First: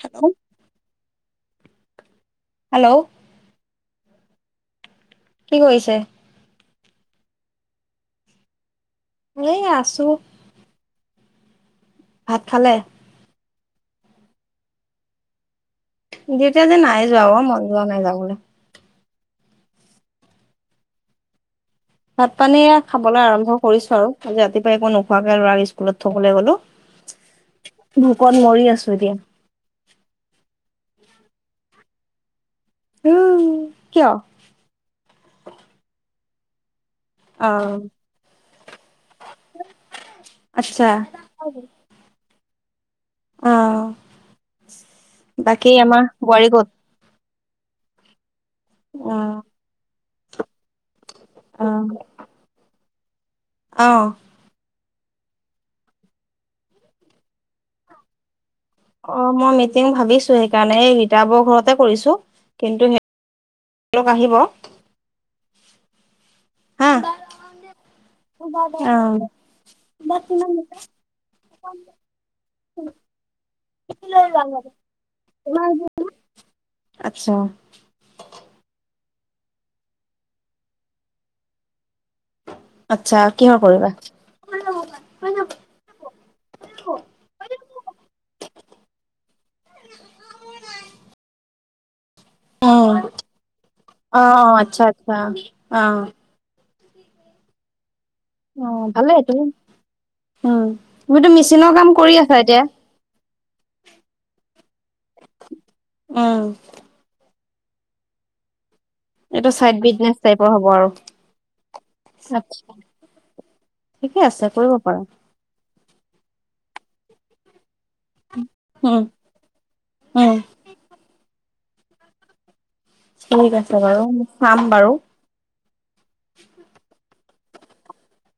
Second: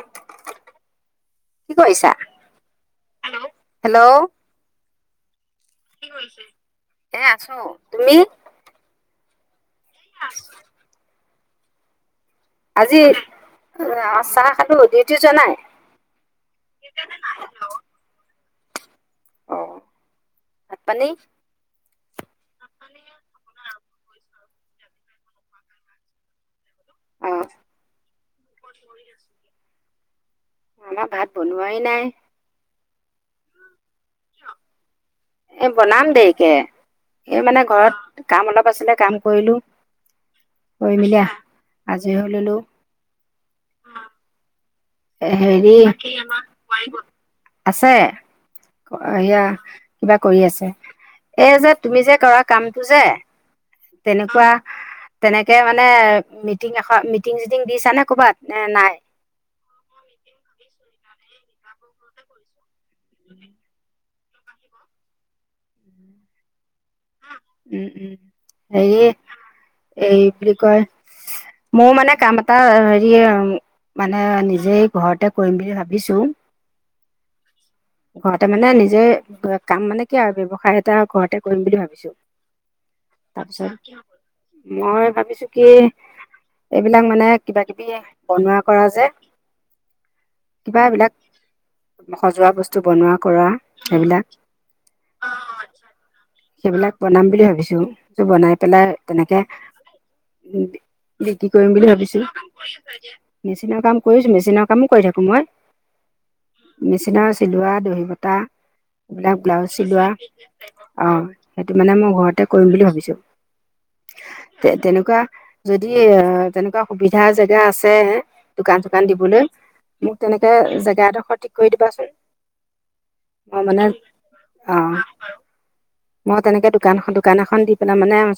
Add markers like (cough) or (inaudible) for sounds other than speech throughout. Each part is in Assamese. হেল্ল', কি কৰিছা? হেল্ল', হেল্ল', কি কৰিছে। এ', আছো তুমি? এই আ', - (unintelligible) ভাত খালে? আজি চাহ- খালো, ডিউটি যোৱা নাই? ডিউটি, নাই যোৱা মন যোৱা নাই যাও বুলি। অ', - ভাত -পানী ভাত- পানী এয়া খাবলৈ আৰম্ভ কৰিছো আৰু আজি ৰাতিপুৱাই একো নোখোৱাকে ল'ৰাক স্কুলত থবলৈ গ'লো। অ', ভোকত মৰি আছো এতিয়া। আমাৰ ভাত- বনোৱাই নাই। উম, ' এ', বনাম দেই, - কে, এই অ মানে ঘৰত কাম অলপ আছিলে কাম কৰিলো আচ্ছা কৰি মেলি আজৰি হলো ললো অ হেৰি বাকী আমাৰ বোৱাৰী ক'ত? আছে অ হেয়া কিবা কৰি আছে এ অ যে তুমি যে কৰা কাম পুজে অ তেনেকুৱা তেনেকে মানে মিটিং এশ মিটিং চিটিং দিছ নে কৰ'বাত অ মই মিটিং ভাবিছো সেইকাৰণে এই ৰিতা বৌক ঘৰতে কৰিছোঁ কিন্তু সে উম (inaudible) লগ আহিব হা উম উম অ হেৰি এই কি বুলি কয় মোৰ মানে কাম এটা হেৰি মানে নিজেই ঘৰতে কৰিম বুলি ভাবি আচ্ছা ঘৰতে মানে নিজে কাম মানে কি আৰু ব্যৱসায় এটা ঘৰতে কৰিম বুলি ভাবিছোঁ আচ্ছা কিহৰ কৰিবা? তাৰপিছত মই ভাবিছোঁ কি উম, এইবিলাক মানে কিবা কিবি বনোৱা কৰা যে কিবা বিলাক স অ আহ আহ আচ্ছা আচ্ছা আহ সেইবিলাক বনাম বুলি ভাবিছোঁ বনাই পেলাই ভালে এইটো তেনেকে উম, বি তুমিতো বিক্ৰী মেচিনৰ কৰিম বুলি কাম কৰি ভাবিছোঁ। আছা এতিয়া মেচিনৰ কাম কৰিছোঁ মেচিনৰ কামো কৰি থাকো মই, উম, মেচিনৰ চিলোৱা দহি বতা এইবিলাক এইটো ব্লাউজ চাইড চিলোৱা বিজনেচ টাইপৰ হ'ব আৰু আহ সেইটো মানে মই ঘৰতে কৰিম আচ্ছা বুলি ভাবিছোঁ ঠিকে আছে কৰিব তে পাৰা তেনেকুৱা যদি তেনেকুৱা সুবিধা জেগা আছে দোকান উম, চোকান দিবলৈ মোক উম, তেনেকে জেগা এডোখৰ ঠিক কৰি দিবাচোন ঠিক মই আছে মানে বাৰু চাম অ বাৰু মই তেনেকে দোকান এখ দোকান এখন দি পেলাই মানে আন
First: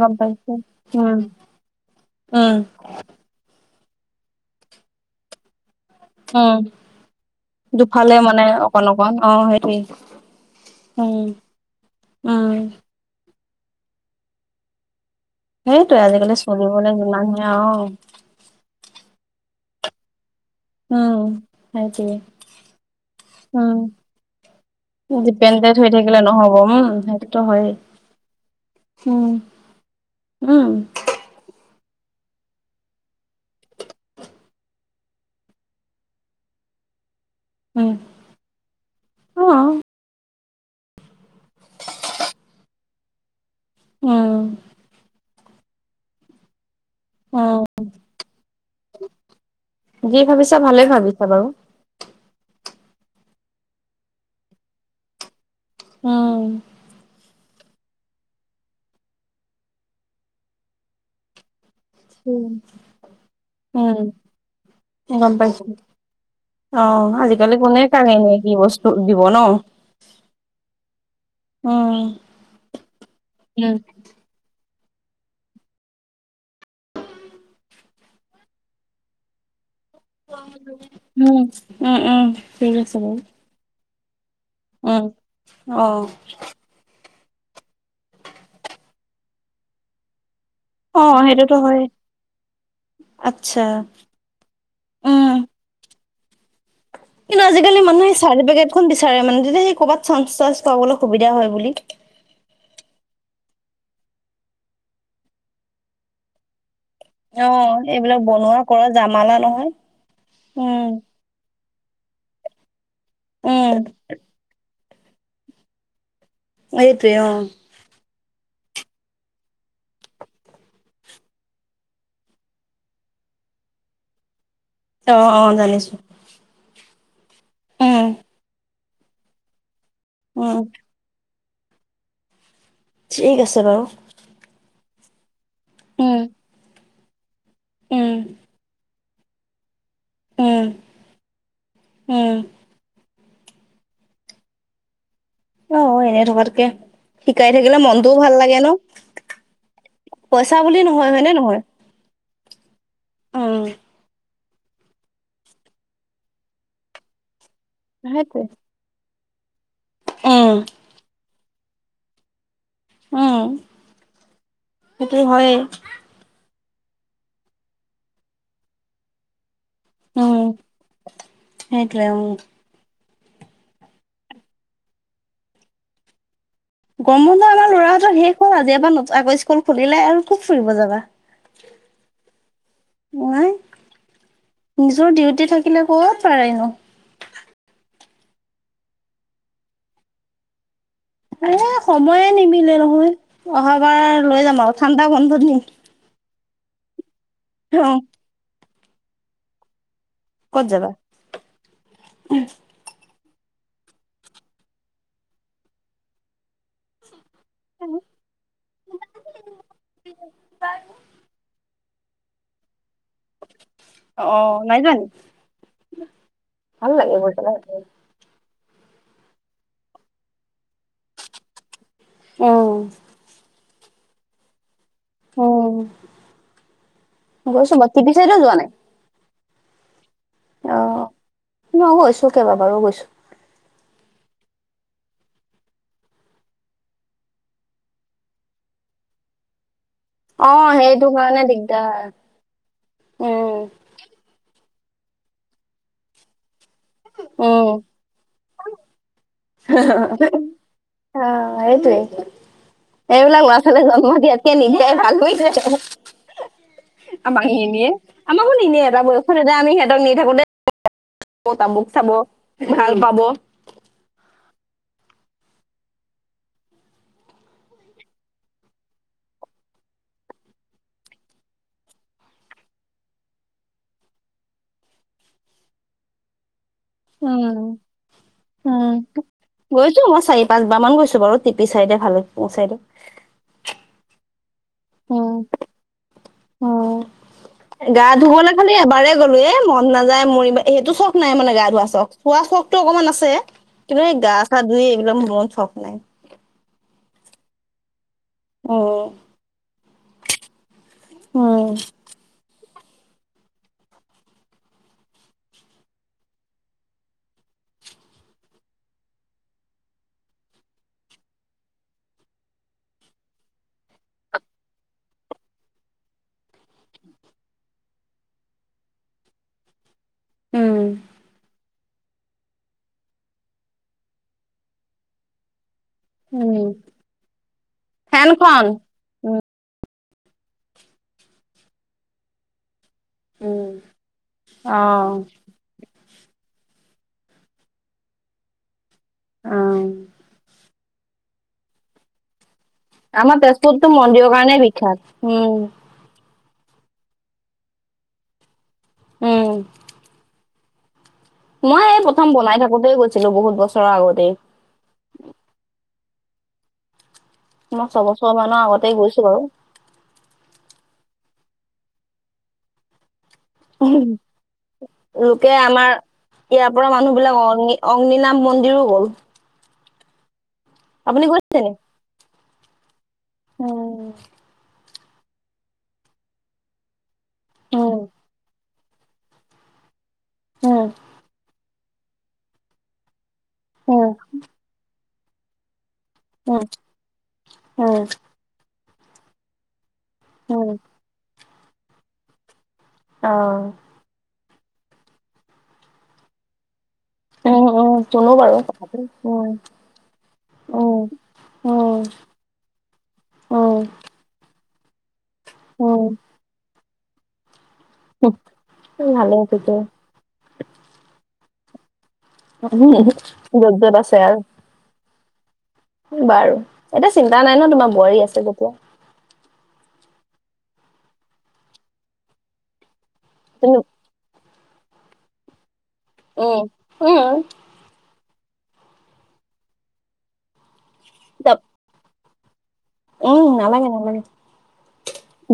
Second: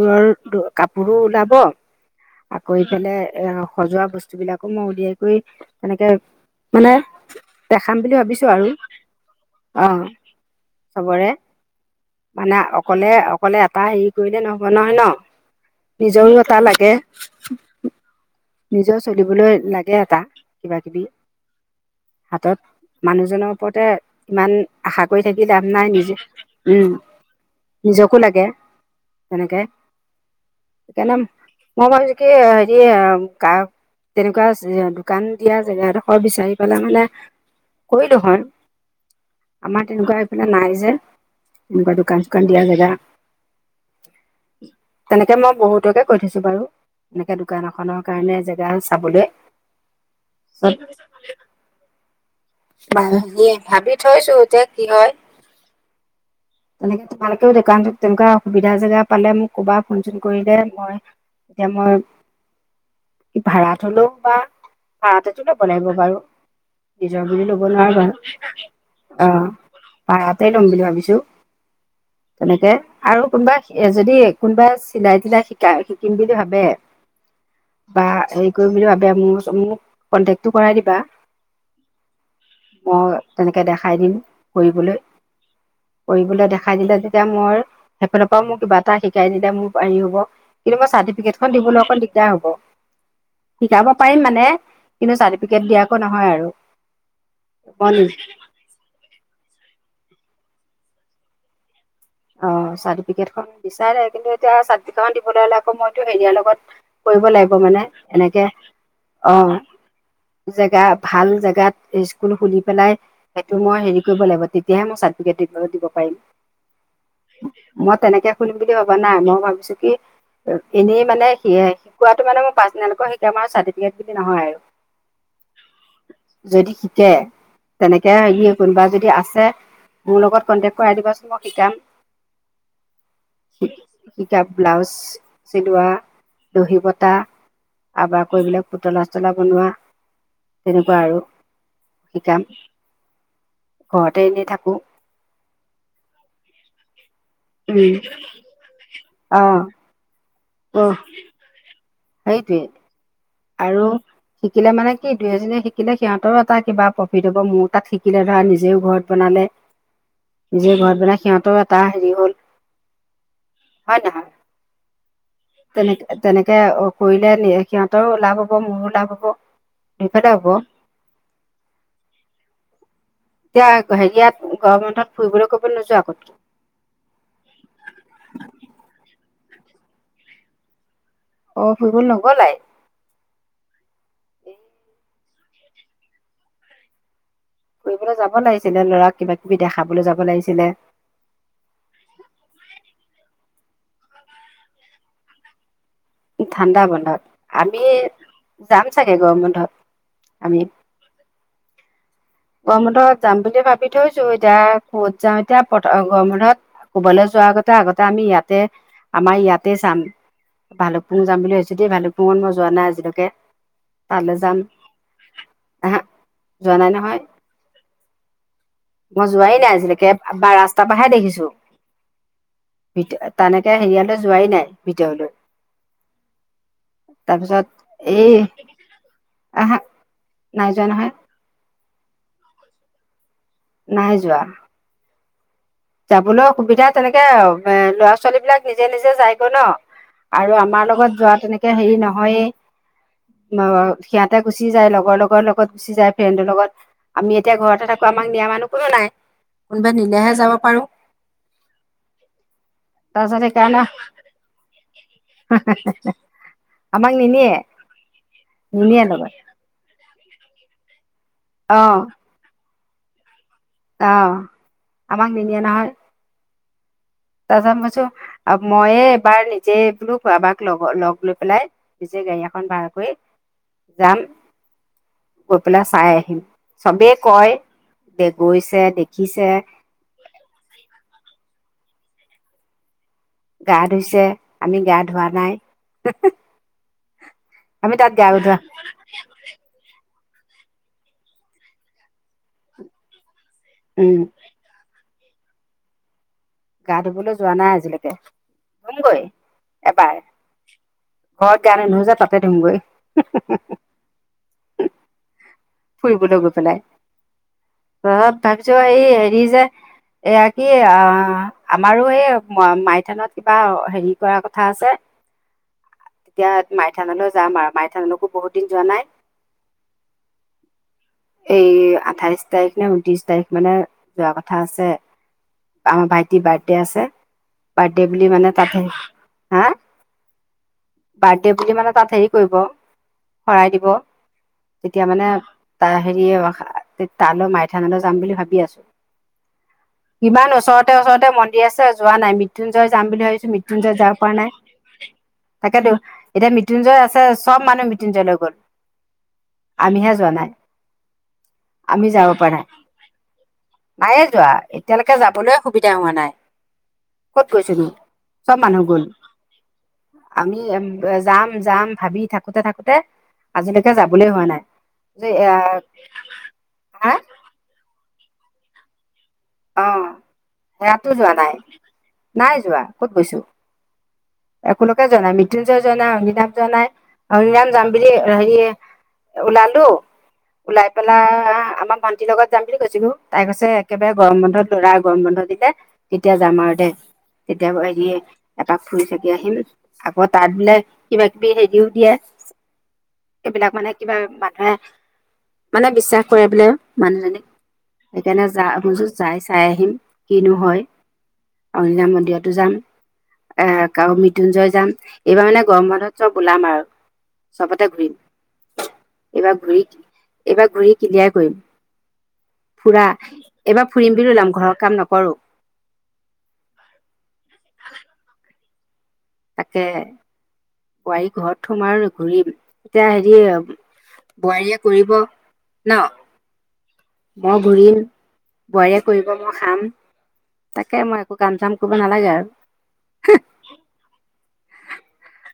গম পাইছো কাপোৰো উম, ওলাব উম, আ কৰি পেলাই সজোৱা বস্তুবিলাকো মই উলিয়াই কৰি তেনেকে উম মানে দেখাম বুলি দুফালে মানে ভাবিছো আৰু অকণ অকণ অ সেইটোৱেই অ উম চবৰে উম, মানে অকলে অকলে এটা হেৰি কৰিলে নহ'ব নহয় ন সেইটোয়ে নিজৰো আজিকালি এটা চলিবলে লাগে যিমানহে আৱ নিজৰ চলিবলৈ লাগে এটা কিবা কিবি উম, সেইটোৱে হাতত মানুহজনৰ উম, ওপৰতে ইমান আশা কৰি থাকি লাভ ডিপেণ্ডেণ্ট নাই হৈ নিজে থাকিলে নহ'ব উম সেইটোতো হয়েই নিজকো লাগে উম, তেনেকে উম, সেইকাৰণে মই ভাবিছোঁ কি হেৰি আ কাৰ তেনেকুৱা দোকান দিয়া জেগাডোখৰ বিচাৰি পালে মানে উম, কই দেখোন অ', আমাৰ তেনেকুৱা এইফালে নাই যে তেনেকুৱা দোকান চোকান দিয়া জেগা উম তেনেকে মই বহুতকে কৈ থৈছোঁ বাৰু এনেকে উম, দোকান এখনক কাৰণে জেগাও চাবলৈ যি ভাবিছা ভালে ভাবিছা বাৰু বাৰুদে ভাবি থৈছো এতিয়া কি হয় উম, তেনেকে তোমালোকেও দোকান তেনেকুৱা সুবিধা জেগা পালে মোক ক'বাত ফোন চোন কৰিলে মই, এতিয়া উম, মই ভাড়াত উম, হলেও বা গম ভাড়াটো পাইছো। বনাব বাৰু, অ', নিজৰ বুলি আজিকালি লব কোনে নোৱাৰো বাৰু কানে নিয়ে কি বস্তু দিব অ ন? ভাড়াতে লম বুলি ভাবিছো উম, তেনেকে আৰু কোনোবা উম, যদি কোনোবাই চিলাই টিলাই শিকাই শিকিম বুলি ভাবে বা হেৰি কৰিম বুলি ভাবে মোৰ মোক উম উম উম, ঠিক অ আছে বাৰু। তেনেকে দেখাই দিম কৰিবলৈ উম, অ', কৰিবলৈ দেখাই দিলে যে যেতিয়া মই সেইফালৰ পৰাও মোক কিবা এটা শিকাই দিলে মোৰ পাৰি হ'ব কেতিয়াবা অ', চাৰ্টিফিকেট খন সেইটোতো দিবলৈ হয়, অকণ দিগদাৰ হ'ব আচ্ছা, শিকাব পাৰিম মানে কিন্তু উম। চাৰ্টিফিকেট দিয়াৰ একো নহয় আৰু কিন্তু আজিকালি মই মানুহে চাৰ্টিফিকেটখন বিচাৰে মানে, তেতিয়া সেই কবাত চাঞ্চ তাঞ্চ পাবলৈ সুবিধা হয় বুলি, অ চটিফিকেট‌ খন বিচাৰে কিন্তু এতিয়া চাৰ্টিফিকেট দিবলৈ হ'লে আকৌ মইতো হেৰিয়াৰ লগত কৰিব লাগিব অ', মানে এইবিলাক এনেকে বনোৱা কৰা জামালা নহয়, আহ জেগা উম, ভাল জেগাত স্কুল খুলি পেলাই সেইটো উম, মই হেৰি কৰিব লাগিব তেত তেতিয়াহে মই চাৰ্টিফিকেট দিব পাৰিম। এই টোৱোই অ মই তেনেকে খুলিম বুলি ভবা নাই মই ভাবিছো কি এনেই মানে স শিকোৱাটো মানে মই পাৰ্চনেল কৈ শিকাম আৰু চাৰ্টিফিকেট বুলি নহয় আৰু অ অ জানিছো কে উম। তেনেকে আহি কোনোবা যদি আছে মোৰ লগত উম, কণ্টেক কৰাই দিবাচুন মোক কি কাম? ঠিক আছে বাৰু। ব্লাউজ উ চিলোৱা উম, দহিবত হোটা উম, আবাব কৰিবলৈ পুতলা মচলা বনোৱা উম, তেনেকুৱা আৰু, উম, শিকাম। ঘৰতে এনেই থাকো। অহ, এনে থকাতকে শিকাই থাকিলে উম মনটোও ভাল লাগে ন। অ পইচা বুলি অ নহয় হয়নে নহয়? সেইটোৱে। উম। আৰু শিকিলে মানে কি দুই এজনীয়ে শিকিলে সিহঁতৰ এটা কিবা প্ৰফিট হ'ব মূ তাত শিকিলে সেইটোৱে। ধৰা নিজেও ঘৰত বনালে উম, যিয়ে ঘৰত বনাই সিহঁত টো এটা হেৰি হ'ল অ। হয় নহয়, তেনেক তেনেকে কৰিলে সিহঁতৰো লাভ হ'ব, মোৰো লাভ হ'ব। দুইফালে উম, হ'ব সেইটোৱে উম। এতিয়া হেৰিয়াত গৰম বন্ধত ফুৰিবলৈ কবলৈ নোযোৱা আগত গৰম বন্ধ আমাৰ লৰাটোৰ শেষ হল আজি এটা (inaudible) স্কুল খুলিলে আৰু কত ফুৰিব যাবা। অ ফুৰিব নগলাই। নাই, নিজৰ ডিউটি থাকিলে ক'ত পাৰেনো। ফুৰিবলৈ যাব লাগিছিলে ল'ৰাক কিবা কিবি দেখাবলৈ যাব লাগিছিলে। এ সময়ে নিমিলে নহয়। অহাবাৰ লৈ যাম আৰু ঠাণ্ডা বন্ধত নিম। ঠাণ্ডা বন্ধত। আমি অ', যাম চাগে গৰম বন্ধত আমি ক'ত যাবা? গৰম বন্ধত যাম বুলি ভাবি থৈছো এতিয়া কত যাওঁ, এতিয়া পতক গৰম বন্ধত, কবলে যোৱাৰ আগতে আগতে আমি ইয়াতে, আমাৰ ইয়াতে চাম, ভালুকপুং যাম বুলি ভাবিছোঁ। তেতিয়া ভালুকপুং মই যোৱা নাই আজি লৈকে, তালৈ যাম, অ', নাই যোৱা নি? হা, যোৱা ভাল নাই লাগে নহয়। গৈ পেলাই। মই যোৱাই নাই আজিলৈকে বা ৰাস্তা পৰাহে দেখিছো। উম, ভ তা (unintelligible) নে এতিয়া হেৰিয়ালে যোৱাই নাই ভিতৰলৈ উম তাৰপিছত গৈছো মই টিপি চাইদে যোৱা নাই। আহহা। নাই যোৱা অ', নহয়। মই গৈছো কেইবা বাৰু গৈছো। নাই যোৱা। যাবলৈ সুবিধা তেনেকে আৰু এ ল'ৰা ছোৱালী বিলাক নিজে নিজে যাইগৈ ন। আৰু অ', আমাৰ সেইটো লগত যোৱা কাৰণে তেনেকে হেৰি দিগদাৰ। নহয়েই উম, সিহতে গুচি গুচি যায় লগৰ লগৰ লগত গুচি যায় ফ্ৰেণ্ডৰ লগত। আমি এতিয়া উম, ঘৰতে থাকো আমাক নিয়া মানুহ কোনো নাই কোনোবাই নিলেহে যাব। অ এইটোৱে এই বিলাক তাৰপিছত ল'ৰা ছোৱালী সেইকাৰণে জন্ম দিয়াত কৈ নিদিয়াহে ভাল। আমাক নিনিয়ে আমাকো নিনিয়ে এটা বয়সত এতিয়া আমি সিহঁতক নি থাকোতে। ক তা মুখ চাব। ভাল পাব। অহ আমাক নিনিয়ে নহয়। তাৰ য ব মইয়ে এবাৰ নিজে বোলো কাৰবাক লগ লগ লৈ পেলাই নিজে গাড়ী এখন ভাড়া কৰি যাম। গৈ পেলাই চাই আহিম। চবেই কয় উম দে গৈছে উম দেখিছে গৈছো মই চাৰি পাঁচবাৰ মান গৈছো বাৰু তে- পিছে এতিয়া ভালে দে পচাই দে। গা ধুইছে। আমি গা ধোৱা নাই। উম। আমি গা তাত ধুবলে ধোৱা খালি এবাৰেই গ'লো এ মন নাযায়। মৰিমা সেইটো চখ নাই মানে গা ধোৱা চখ খোৱা চখ টো অকণমান আছে। কিন্তু উম সেই গা চা ধুই একদম মন চখ নাই। গা ধুবলৈ যোৱা নাই আজিলৈকে। উম ধুমগৈ এবাৰ, ঘৰত উম গা নুধোওযে তাতে ধুমগৈ। হুম হুম (inaudible) ফুৰিবলৈ গৈ পেলাই, ত ভাবিছো এই হেৰি যে, এয়া কি আহ আমাৰো এই মাইথানত কিবা হেৰি কৰা কথা আছে, তেতিয়া মাইথানলৈ যাম আৰু মাইথানলৈকো বহুত দিন যোৱা নাই। উম। এই আঠাইশ তাৰিখ নে ঊনত্ৰিশ তাৰিখ মানে যোৱা কথা আছে আমাৰ ভাইটিৰ উম বাৰ্থডে আছে, বাৰ্থডে বুলি মানে ফেনখন তাতে, উম হা? বাৰ্থডে বুলি মানে তাত হেৰি কৰিব শৰাই উম দিব, অ তেতিয়া মানে হেৰিয়, তালৈ মাইথানলৈ যাম বুলি ভাবি আছো। অ ইমান ওচৰত ওচৰতে ওচৰতে মন্দিৰ আছে যোৱা নাই মৃ- আমাৰ তেজপুৰতো মন্দিৰৰ কাৰণে বিখ্যাত। উম তাকেতো এতিয়া মৃত্যুঞ্জয় আছে চব মানুহ মৃত্যুঞ্জয়লৈ গল। উম আমিহে যোৱা নাই। মই আমি যাব প্ৰথম পৰা বনাই নাই থাকোতেই গৈছিলো বহুত বছৰৰ আগতেই। তিয়া হোৱা নাই। ক'ত গৈছ তুমি, ছবছৰ চব মানৰ মানুহ আগতে গল, গৈছো বাৰু আমি যাম যাম ভাবি থাকোতে থাকোতে আজিলৈকে যাবলৈ হোৱা নাই। লোকে আমাৰ ইয়াৰ পৰা হা মানুহ বিলাক, অ নীলা মন্দিৰো গ'ল। অ। ৰাতো আপুনি যোৱা নাই। গৈছে নি নাই যোৱা। উম। কোনোকে যোৱা নাই, মৃত্যুঞ্জয় যোৱা নাই, অগিতাম যোৱা নাই অগীৰাম কাম উম, বুলি হেৰিয়ে ওলালো উম, ওলাই পেলা, আমা ভানটিৰ লগত যাম বুলি কৈছিলো। তাই কৈছে, উম, একেবাৰে গৰমতে ধৰা গৰম বন্ধ দিলে তেতিয়া যাম উম, আৰু দে, তেতিয়া উম, হেৰিয়ে তাক ফুৰি চাগি আহিম। আকৌ তাত উম, বিলাক কিবা বিহে দিও দিয়া। অ', এইবিলাক মানে কিবা মান এ, মানে বিশ্বাস কৰে বোলে আৰু- মানুহজনী, উম, উম, শুনো সেইকাৰণে বাৰু যা কথাটো শুনছো চাই উম, চাই আহিম, কিনো হয় উম, উম, অইনা মন্দিৰতো যাম, এ উম, ক মৃত্যু জয় যাম এইবাৰ মানে গৰম উম, বন্ধত চব ওলাম আৰু চবতে ঘূৰিম হুহ, ভালে এইবাৰ তেতিয়া ঘূৰি এইবাৰ ঘূৰি ক্লিয়াৰ কৰিম উ উ জত জত আজে বি লাম ঘৰ কাম নকৰো বাৰু এতিয়া চিন্তা নাই ন তোমাৰ বোৱাৰী আছে যেতিয়া তাকে বোৱাৰী ঘৰত সোম আৰু ঘূৰি তেতি হেৰি তুমি বোৱাৰীয়ে কৰিব ন উম, উম, মই ঘূৰিম বোৱাৰীয়ে কৰিব মই খাম তাকে মই একো কাম তা- চাম কৰিব নালাগে আৰু উম নালাগে নালাগে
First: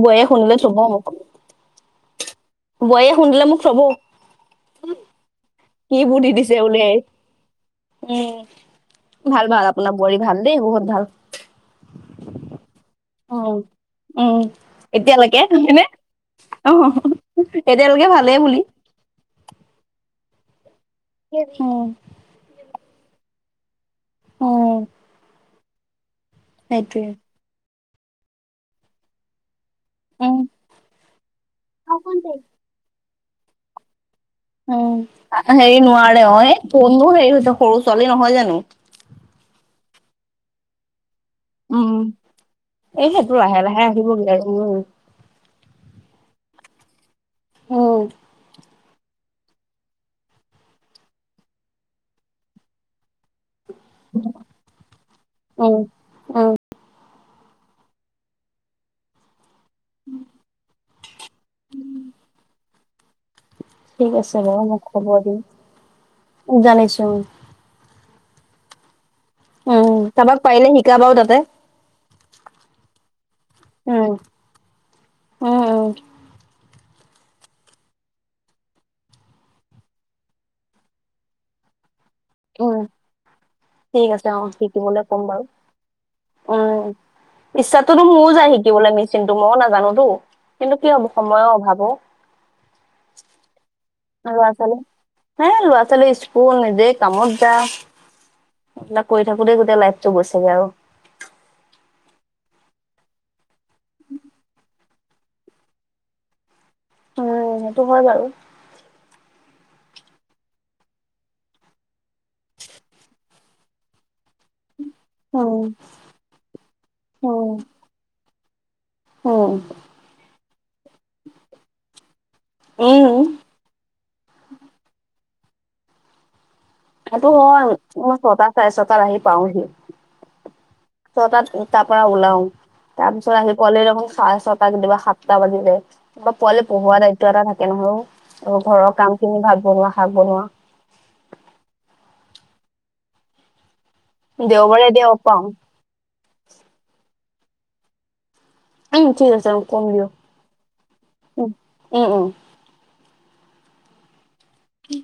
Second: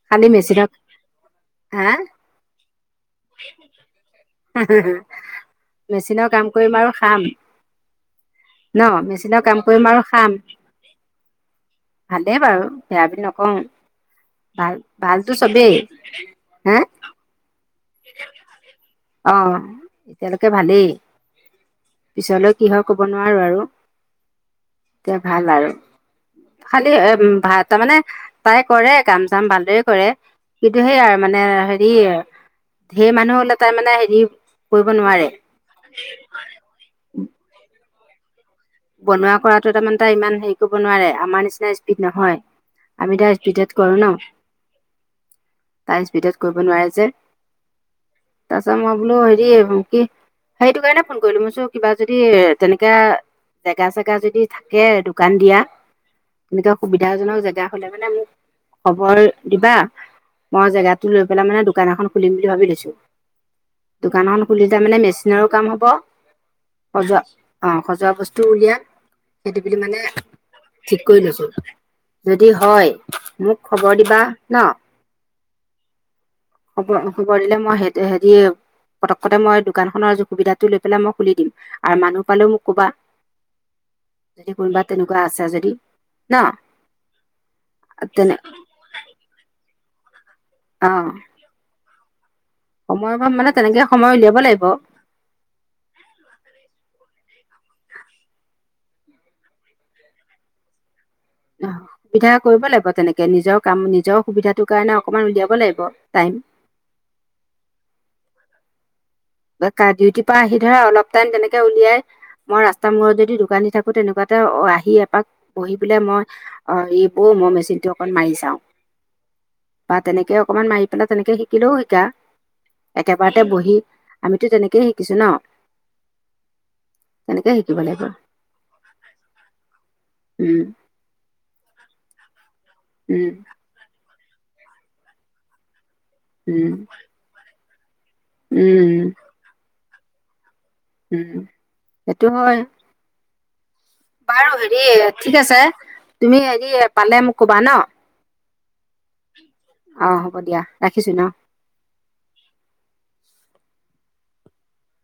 বোৱাৰীয়ে খালি শুনিলে মেচিনৰ থব মোক হা বোৱাৰীয়ে শুনিলে মোক থব হে হে হে কিবোৰ দি মেচিনৰ কাম দিছে কৰিম বোলে আৰু খাম উম, ন মেচিনৰ ভাল কাম ভাল কৰিম আপোনাৰ আৰু বোৱাৰী ভাল খাম দেই বহুত ভাল ভালেই বাৰু বেয়া। বুলি উ নকওঁ উম ভাল ভালতো চবেই এতিয়ালৈকেনে অ। হা এতিয়ালকে ভালেই বুলি। তেওঁলোকে ভালেই উম পিছলৈ কি হয় ক'ব নোৱাৰো আৰু উম এতিয়া ভাল আৰু। খালি সেইটোৱে এ ভাত তাৰমানে তাই কৰে কাম চাম ভালদৰে। কৰে উম কিন্তু সেইয়াই মানে হেৰি। উম ধেৰ মানুহ হ'লে তাৰমানে হেৰি কৰিব উম নোৱাৰে সেৰি নোৱাৰে অ এ। মোৰ হেৰি হৈছে সৰু ছোৱালী নহয় জানো। বনোৱা কৰাটো তাৰমানে তাই ইমান হেৰি কৰিব নোৱাৰে। আমাৰ নিচিনা স্পীড নহয় এই আমি সেইটো তাৰ লাহে স্পীডত লাহে কৰো ন আহিবগে আৰু উম তাৰ স্পীডত নোৱাই আছে অ আচ্ছা মই বোলো হেৰি কি সেইটো কাৰণে ফোন কৰিলো মইছো কিবা যদি তেনেকে জেগা চেগা যদি থাকে দোকান দিয়া উম, তেনেকে সুবিধা দিয়া জনক জেগা হলে মানে মোক খবৰ দিবা মই জেগাটো লৈ পেলাই মানে দোকান এখন খুলিম বুলি ভাবি লৈছো ঠিক দোকান আছে খন বাৰু খুলি তাৰ মোক মানে খবৰ দিম মেচিনৰো কাম হব জানিছো সজোৱা অ সজোৱা বস্তু টো উলিয়া সেইটো বুলি উম মানে কাৰোবাক পাৰিলে শিকা ঠিক বাৰু কৰি তাতে লৈছো যদি হয় মোক খবৰ উম দিবা ন উম উম খবৰ খবৰ দিলে মই হেৰি পতককতে মই দোকানখনৰ সুবিধাটো লৈ পেলাই মই খুলি দিম আৰু মানুহ পালেও মোক উম ক'বা ঠিক আছে অ যদি কোনোবা শিকিবলৈ তেনেকুৱা কম বাৰু আছে যদি ন উম ইচ্ছাটোতো মোও তেনে যায় শিকিবলৈ মিছ কিন্তু মইও নাজানো ৰ কিন্তু অ কি হব সময়ো অভাৱো সময় অভাৱ মানে তেনেকেই হব সেই লৰা ছোৱালী স্কুল নিজেই কামত যা এইবিলাক কৰি থাকোতে গোটেই লাইফটো গৈছেগে আৰু অ সুবিধা কৰিব লাগিব তেনেকে নিজক কাম নিজৰ সুবিধাটো কাৰণে অকমান উলিয়াব লাগিব টাইম উম সেইটো হয় বাৰু ডিউটিৰ পৰা আহি ধৰা অলপ টাইম তেনেকে উলিয়াই মই ৰাস্তাৰ মূৰত যদি দোকান দি থাকো তেনেকুৱা- আহি এপাক উম বহি পেলাই মই অৰি বৌ উম মই মেচিন টো অকণ মাৰিছ- উম বা তেনেকে অকমান মাৰি পেলাই তেনেকে শিকিলেও শিকা উম একেবাৰতে বহি আমিতো তেনেকে শিকিছো ন এইটো ম তেনেকে শিকিব লাগিব মই ছটা চাৰে ছটাত আহি পাওহি- উম ছটাত তাৰ পৰা উলাও উম তাৰপিছত আহি পোৱাই নাইচোন হয় ছটা কেতিয়াবা সাতটা বাজি যায় আমা পোৱালিক উম পঢ়োৱা দায়িত্ব এটা থাক একে নহয় অও অ ঘৰৰ উম কামখিনি ভাত বনোৱা শাক বনোৱা উম সেইটো হয় বাৰু দেওবাৰে হেৰি এতিয়া অফ ঠিক পাওঁ আছে তুমি হেৰি পালে মোক কবা ন উম ঠিক আছে কম অ দিয়ক হ'ব দিয়া ৰাখিছো ন উম উম কি